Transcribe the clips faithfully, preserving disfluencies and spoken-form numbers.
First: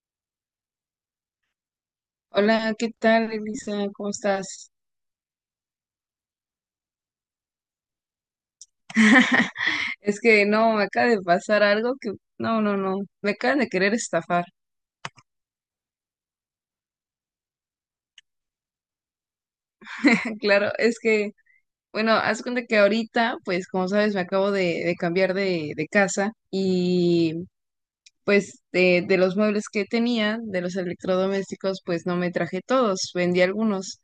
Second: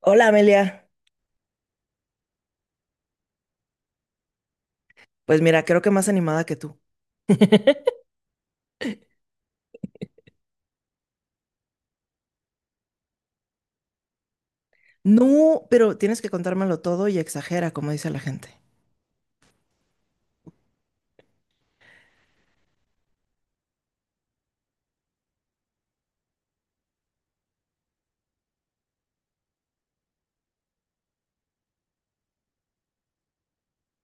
Hola Amelia. Hola, ¿qué tal, Elisa? ¿Cómo estás? Pues mira, creo que más animada que tú. Es que no, me acaba de pasar algo que, no, no, no, me acaban de querer estafar. No, pero tienes que contármelo todo y exagera, como dice la gente. Claro, es que, bueno, haz cuenta que ahorita, pues como sabes, me acabo de, de cambiar de, de casa y pues de, de los muebles que tenía, de los electrodomésticos, pues no me traje todos, vendí algunos.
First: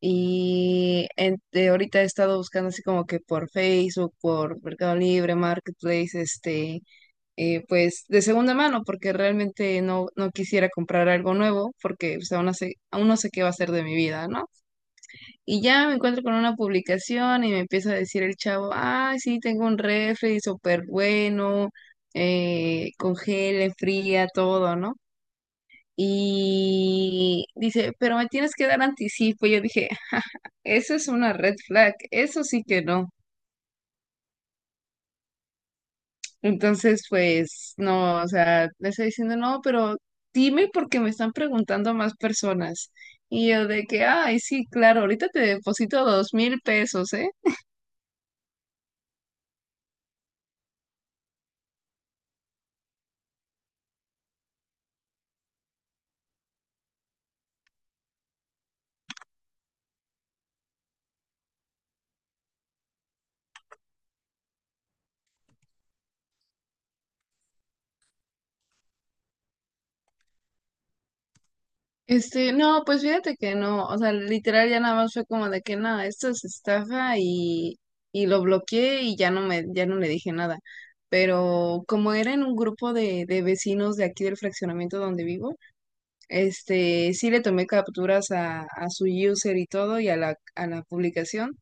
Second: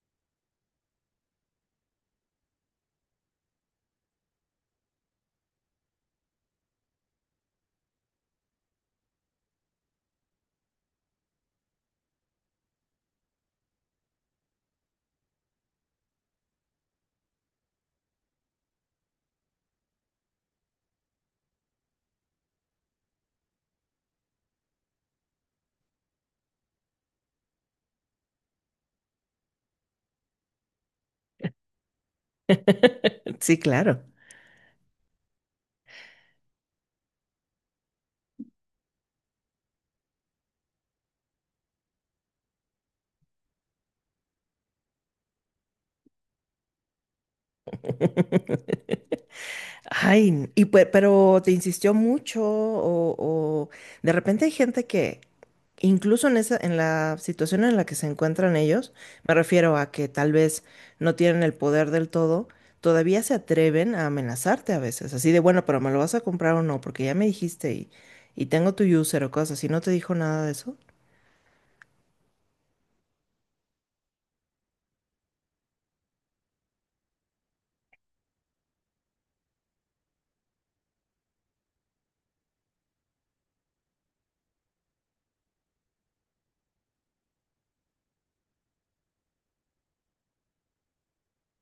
Y en- de ahorita he estado buscando así como que por Facebook, por Mercado Libre, Marketplace, este, eh, pues de segunda mano, porque realmente no, no quisiera comprar algo nuevo, porque pues, aún, no sé, aún no sé qué va a ser de mi vida, ¿no? Y ya me encuentro con una publicación y me empieza a decir el chavo, ah, sí, tengo un refri súper bueno, eh, congela, fría, todo, ¿no? Y dice, pero me tienes que dar anticipo. Y yo dije, eso es una red flag, eso sí que no. Sí, claro. Entonces, pues, no, o sea, le estoy diciendo, no, pero dime porque me están preguntando más personas. Y yo de que, ay, sí, claro, ahorita te deposito dos mil pesos, ¿eh? Ay, y pe- pero te insistió mucho o, o de repente hay gente que incluso en esa, en la situación en la que se encuentran ellos, me refiero a que tal vez no tienen el poder del todo, todavía se atreven a amenazarte a veces, así de bueno, pero me lo vas a comprar o no, porque ya me dijiste y, y tengo tu user o cosas, y no te dijo nada de eso. Este, no, pues fíjate que no, o sea, literal ya nada más fue como de que nada, esto es estafa y, y lo bloqueé y ya no me, ya no le dije nada. Pero como era en un grupo de, de vecinos de aquí del fraccionamiento donde vivo. Este, sí le tomé capturas a, a su user y todo y a la, a la publicación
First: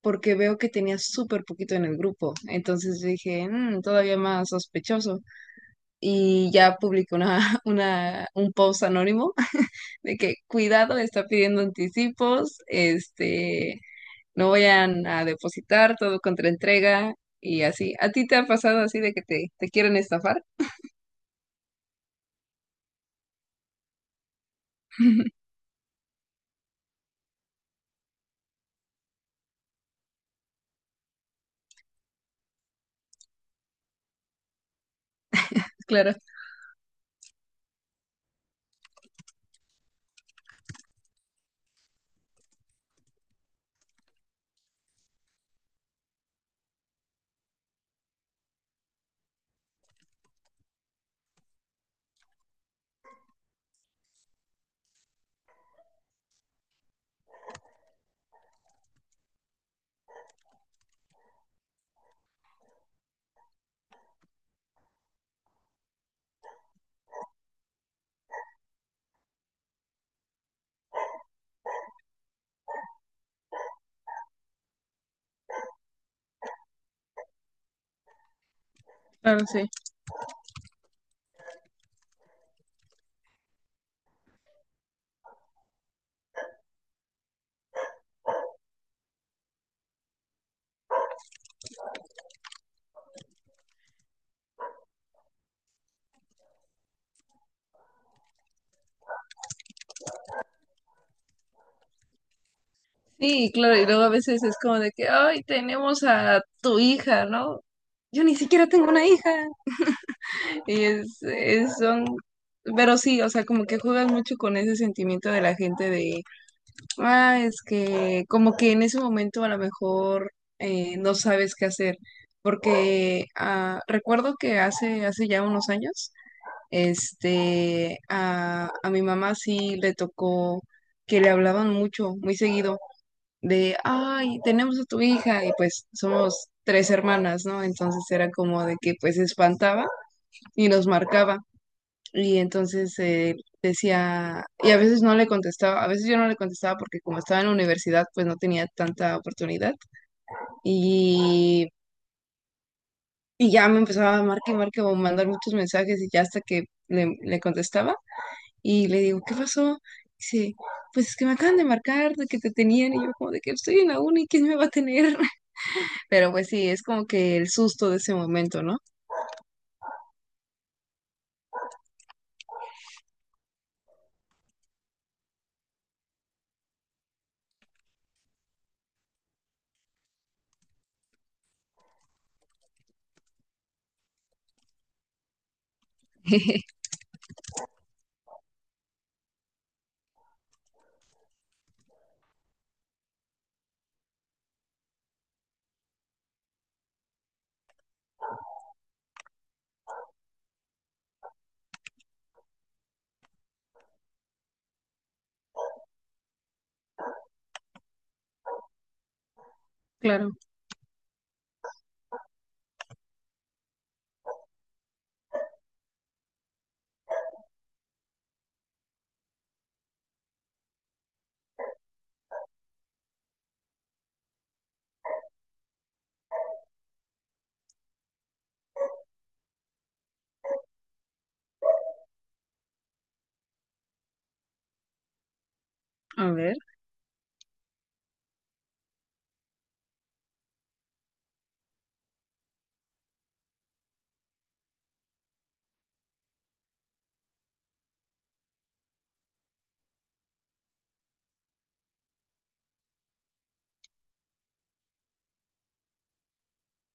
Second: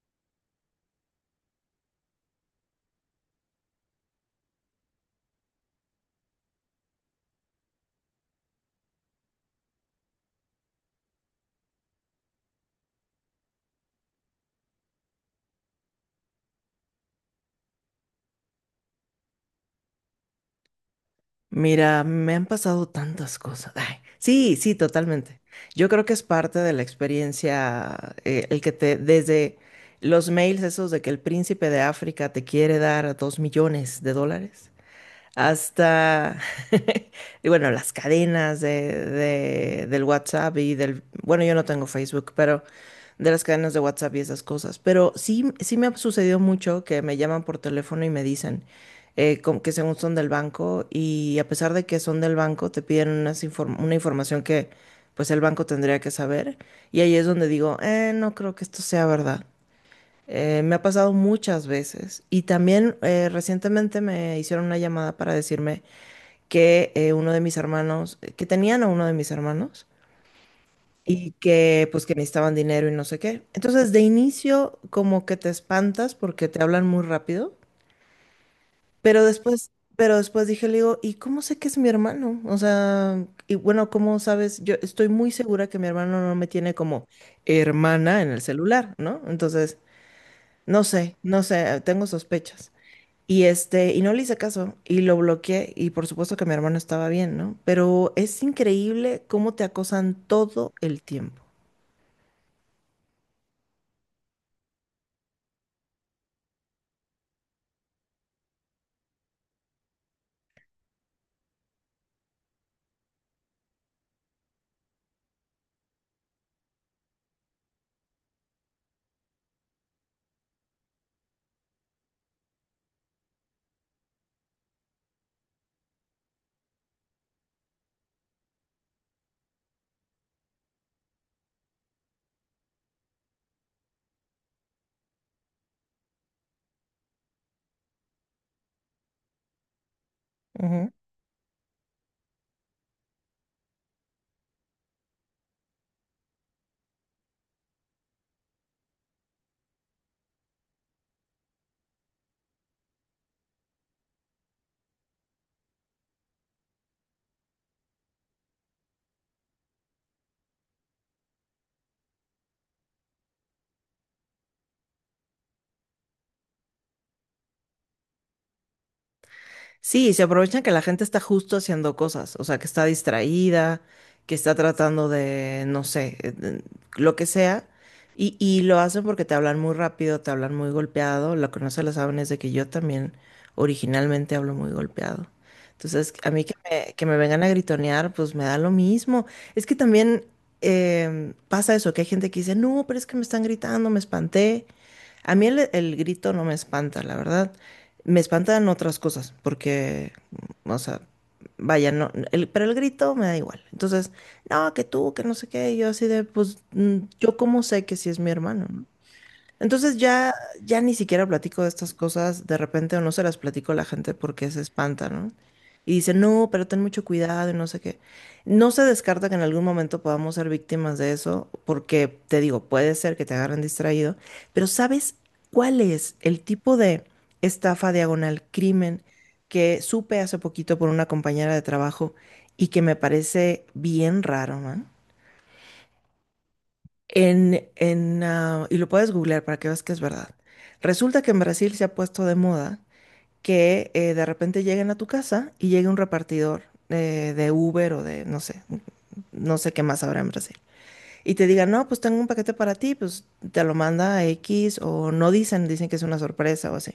porque veo que tenía súper poquito en el grupo. Entonces dije, "Mm, todavía más sospechoso." Y ya publiqué una, una, un post anónimo. De que cuidado, está pidiendo anticipos, este, no vayan a depositar todo contra entrega y así. ¿A ti te ha pasado así de que te, te quieren estafar? Mira, me han pasado tantas cosas. Ay, sí, sí, totalmente. Yo creo que es parte de la experiencia, eh, el que te, desde los mails esos de que el príncipe de África te quiere dar dos millones de dólares Claro. hasta, y bueno, las cadenas de, de- del WhatsApp y del, bueno, yo no tengo Facebook, pero de las cadenas de WhatsApp y esas cosas. Pero sí, sí me ha sucedido mucho que me llaman por teléfono y me dicen eh, com- que según son del banco y a pesar de que son del banco, te piden unas inform- una información que pues el banco tendría que saber. Y ahí es donde digo, eh, no creo que esto sea verdad. Eh, me ha pasado muchas veces y también eh, recientemente me hicieron una llamada para decirme que eh, uno de mis hermanos, que tenían a uno de mis hermanos y que pues que necesitaban dinero y no sé qué. Entonces de inicio como que te espantas porque te hablan muy rápido, pero Claro, sí. después, pero después dije, le digo, ¿y cómo sé que es mi hermano? O sea, y bueno, ¿cómo sabes? Yo estoy muy segura que mi hermano no me tiene como hermana en el celular, ¿no? Entonces, no sé, no sé, tengo sospechas. Y este, y no le hice caso y lo bloqueé y por supuesto que mi hermano estaba bien, ¿no? Pero es increíble cómo te acosan todo el tiempo. Sí, claro, y luego a veces es como de que, ay, tenemos a tu hija, ¿no? Yo ni siquiera tengo una hija. Y es, es- son, pero sí, o sea, como que juegas mucho con ese sentimiento de la gente de, ah, es que como que en ese momento a lo mejor eh, no sabes qué hacer, porque ah, recuerdo que hace, hace ya unos años, este, a, a mi mamá sí le tocó que le hablaban mucho, muy seguido de, ay, tenemos a tu hija y pues somos tres hermanas, ¿no? Entonces era como de que pues se espantaba y nos marcaba y entonces eh, decía, y a veces no le contestaba, a veces yo no le contestaba porque como estaba en la universidad pues no tenía tanta oportunidad y, y ya me empezaba a marcar y marcar o mandar muchos mensajes y ya hasta que le, le contestaba y le digo, ¿qué pasó? Dice, pues es que me acaban de marcar de que te tenían y yo como de que estoy en la uni, ¿quién me va a tener? Pero pues sí, es como que el susto de ese momento, ¿no? Sí, se aprovechan que la gente está justo haciendo cosas, o sea, que está distraída, que está tratando de, no sé, eh, de- lo que sea, y, y lo hacen porque te hablan muy rápido, te hablan muy golpeado, lo que no se lo saben es de que yo también originalmente hablo muy golpeado. Entonces, a mí que me, que me vengan a gritonear, pues me da lo mismo. Es que también em, pasa eso, que hay gente que dice, no, pero es que me están gritando, me espanté. A mí el, el grito no me espanta, la verdad. Me espantan otras cosas, porque, o sea, vaya, no, el- pero el grito me da igual. Entonces, no, que tú, que no sé qué, y yo así de, pues, mm, yo cómo sé que sí es mi hermano, ¿no? Entonces Claro, ya, ya ni siquiera platico de estas cosas de repente o no se las platico a la gente porque se espanta, ¿no? Y dice, no, pero ten mucho cuidado y no sé qué. No se descarta que en algún momento podamos ser víctimas de eso, porque te digo, puede ser que te agarren distraído, pero ¿sabes cuál es el tipo de estafa diagonal crimen que supe hace poquito por una compañera de trabajo y que me parece bien raro, man? a ver, En, en, ah, y lo puedes googlear para que veas que es verdad. Resulta que en Brasil se ha puesto de moda que eh, de repente lleguen a tu casa y llegue un repartidor eh, de Uber o de, no sé, no sé qué más habrá en Brasil. Y te digan, no, pues tengo un paquete para ti, pues te lo manda a X o no dicen, dicen que es una sorpresa o así.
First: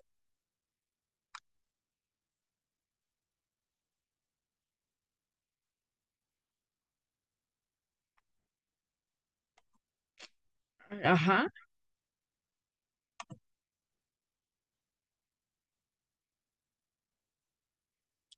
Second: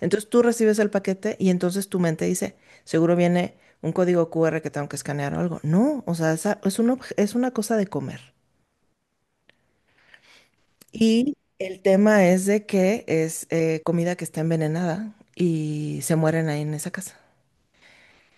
Entonces tú recibes el paquete y entonces tu mente dice, seguro viene un código Q R que tengo que escanear o algo. No, o sea, esa- es un obje- es una cosa de comer. Y ajá. el tema es de que es eh, comida que está envenenada y se mueren ahí en esa casa.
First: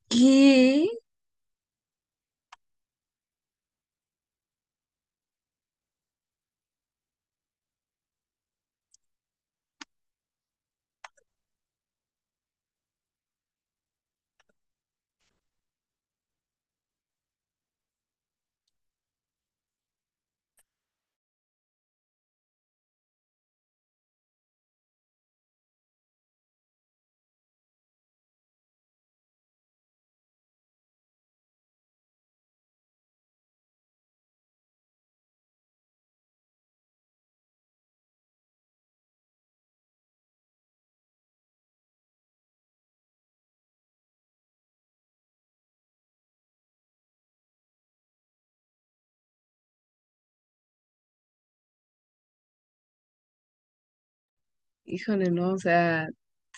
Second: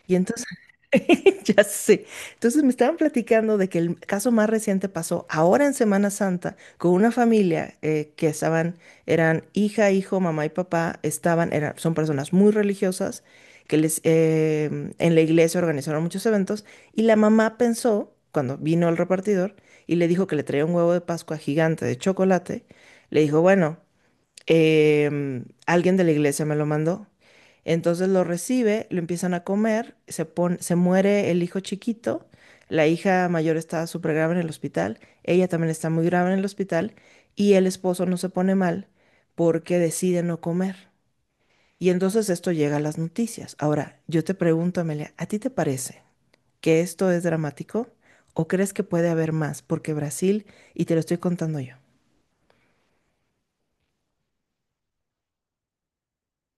Y entonces, ¿Qué? ya sé, entonces me estaban platicando de que el caso más reciente pasó ahora en Semana Santa con una familia eh, que estaban, eran hija, hijo, mamá y papá, estaban, eran, son personas muy religiosas que les, eh, en la iglesia organizaron muchos eventos y la mamá pensó, cuando vino el repartidor y le dijo que le traía un huevo de Pascua gigante de chocolate, le dijo, bueno, em, alguien de la iglesia me lo mandó. Entonces lo recibe, lo empiezan a comer, se pon- se muere el hijo chiquito, la hija mayor está súper grave en el hospital, ella también está muy grave en el hospital y el esposo no se pone mal porque decide no comer. Y entonces esto llega a las noticias. Ahora, yo te pregunto, Amelia, ¿a ti te parece que esto es dramático o crees que puede haber más? Porque Brasil, y te lo estoy contando yo. Híjole, no, o sea,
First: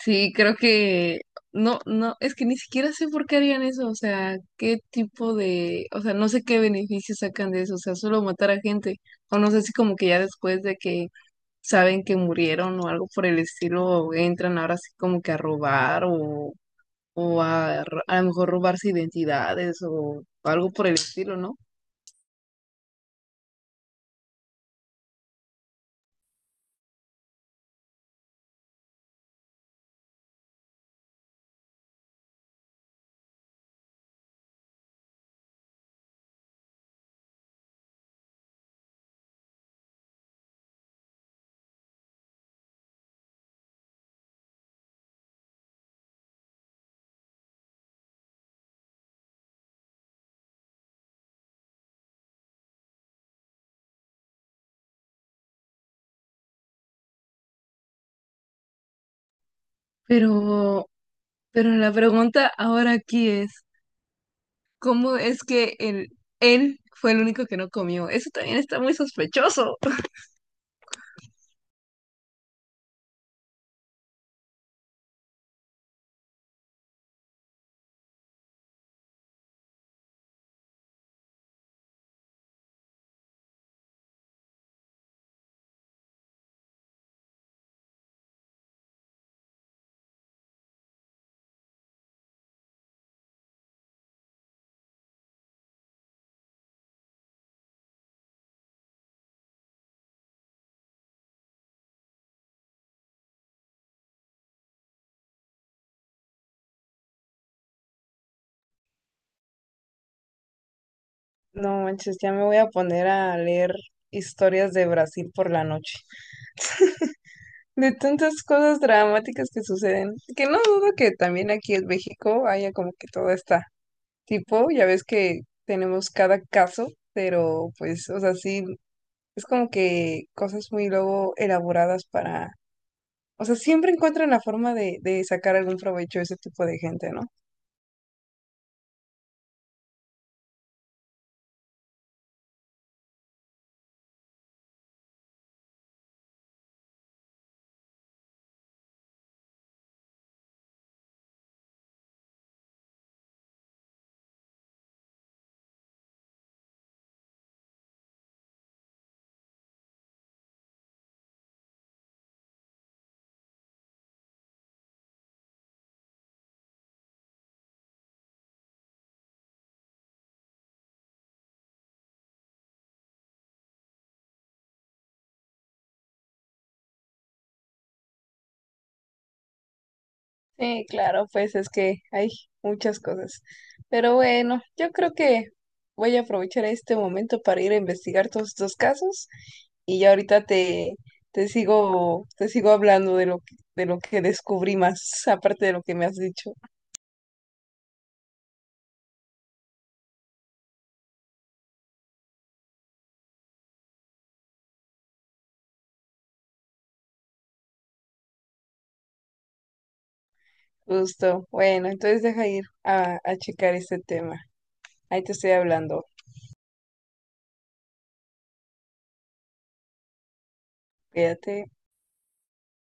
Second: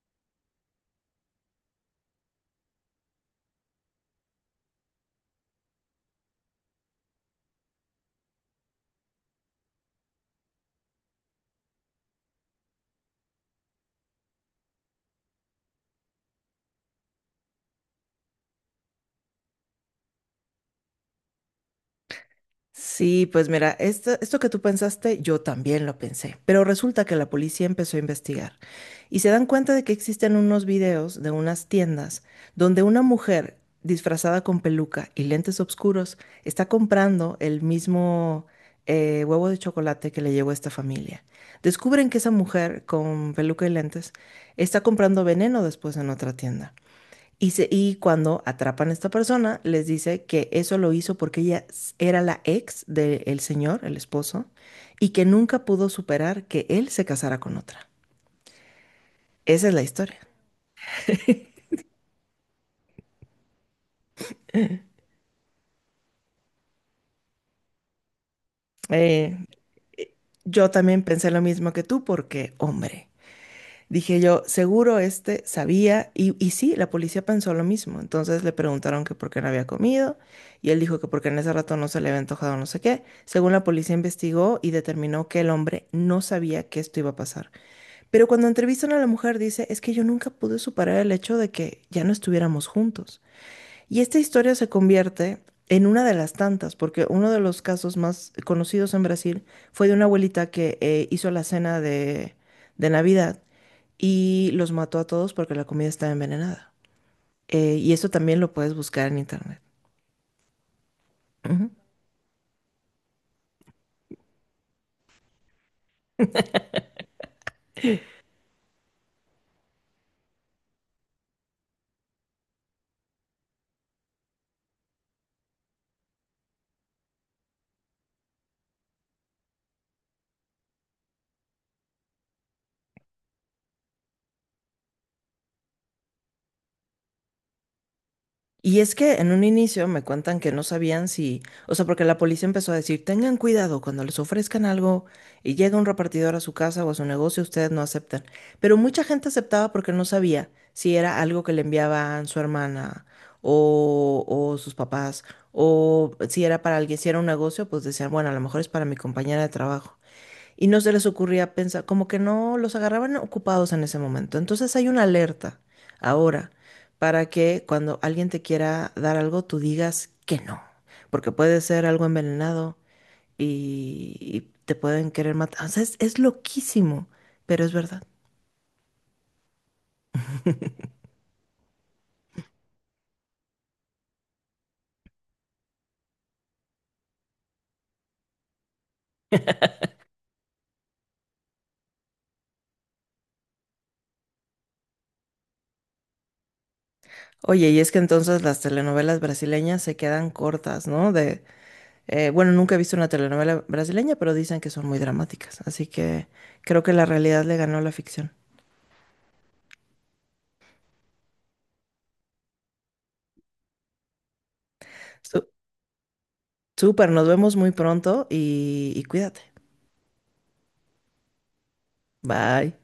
sí, creo que no, no, es que ni siquiera sé por qué harían eso, o sea, qué tipo de, o sea, no sé qué beneficios sacan de eso, o sea, solo matar a gente, o no sé si como que ya después de que saben que murieron o algo por el estilo, entran ahora sí como que a robar o, o a, r- a lo mejor robarse identidades o algo por el estilo, ¿no? Sí, pues mira, esto, esto que tú pensaste, yo también lo pensé, pero resulta que la policía empezó a investigar y se dan cuenta de que existen unos videos de unas tiendas donde una mujer disfrazada con peluca y lentes oscuros está comprando el mismo eh, huevo de chocolate que le llegó a esta familia. Descubren que esa mujer con peluca y lentes está comprando veneno después en otra tienda. Y, se- y cuando atrapan a esta persona, les dice que eso lo hizo porque ella s- era la ex del señor, el esposo, y que nunca pudo superar que él se casara con otra. Esa es la historia. Pero, pero la pregunta ahora aquí es, ¿cómo es que el, él fue el único que no comió? Eso también está muy Eh, sospechoso. eh, yo también pensé lo mismo que tú porque, hombre, dije yo, seguro este sabía, y, y sí, la policía pensó lo mismo. Entonces le preguntaron que por qué no había comido, y él dijo que porque en ese rato no se le había antojado no sé qué. Según la policía investigó y determinó que el hombre no sabía que esto iba a pasar. Pero cuando entrevistan a la mujer dice, es que yo nunca pude superar el hecho de que ya no estuviéramos juntos. Y esta historia se convierte en una de las tantas, porque uno de los casos más conocidos en Brasil fue de una abuelita que eh, hizo la cena de, de Navidad y los mató a todos porque la comida estaba envenenada. Eh, y eso también lo puedes buscar en internet. Ujú. No manches, ya me voy a poner a leer historias de Brasil por la noche. De tantas cosas dramáticas que suceden. Que no dudo que también aquí en México haya como que todo está tipo, ya ves que tenemos cada caso, pero pues, o sea, sí, es como que cosas muy luego elaboradas para. O sea, siempre encuentran la forma de, de sacar algún provecho a ese tipo de gente, ¿no? Y es que en un inicio me cuentan que no sabían si, o sea, porque la policía empezó a decir, tengan cuidado cuando les ofrezcan algo y llega un repartidor a su casa o a su negocio, ustedes no aceptan. Pero mucha gente aceptaba porque no sabía si era algo que le enviaban su hermana o, o sus papás, o si era para alguien, si era un negocio, pues decían, bueno, a lo mejor es para mi compañera de trabajo y no se les ocurría pensar, como que no los agarraban ocupados en ese momento. Entonces hay una alerta ahora para que cuando alguien te quiera dar algo, tú digas que no, porque puede ser algo envenenado y, y te pueden querer matar. O sea, es, es loquísimo, pero es verdad. Sí, claro, pues es que hay muchas cosas. Pero bueno, yo creo que voy a aprovechar este momento para ir a investigar todos estos casos y ya ahorita te, te sigo, te sigo hablando de lo, que- de lo que descubrí más, aparte de lo que me has dicho. Oye, y es que entonces las telenovelas brasileñas se quedan cortas, ¿no? De, eh, bueno, nunca he visto una telenovela brasileña, pero dicen que son muy dramáticas, así que creo que la realidad le ganó a la ficción. Justo. Bueno, entonces deja ir a, a checar este tema. Ahí te estoy hablando. Súper, nos vemos muy pronto y, y cuídate. Cuídate. Bye.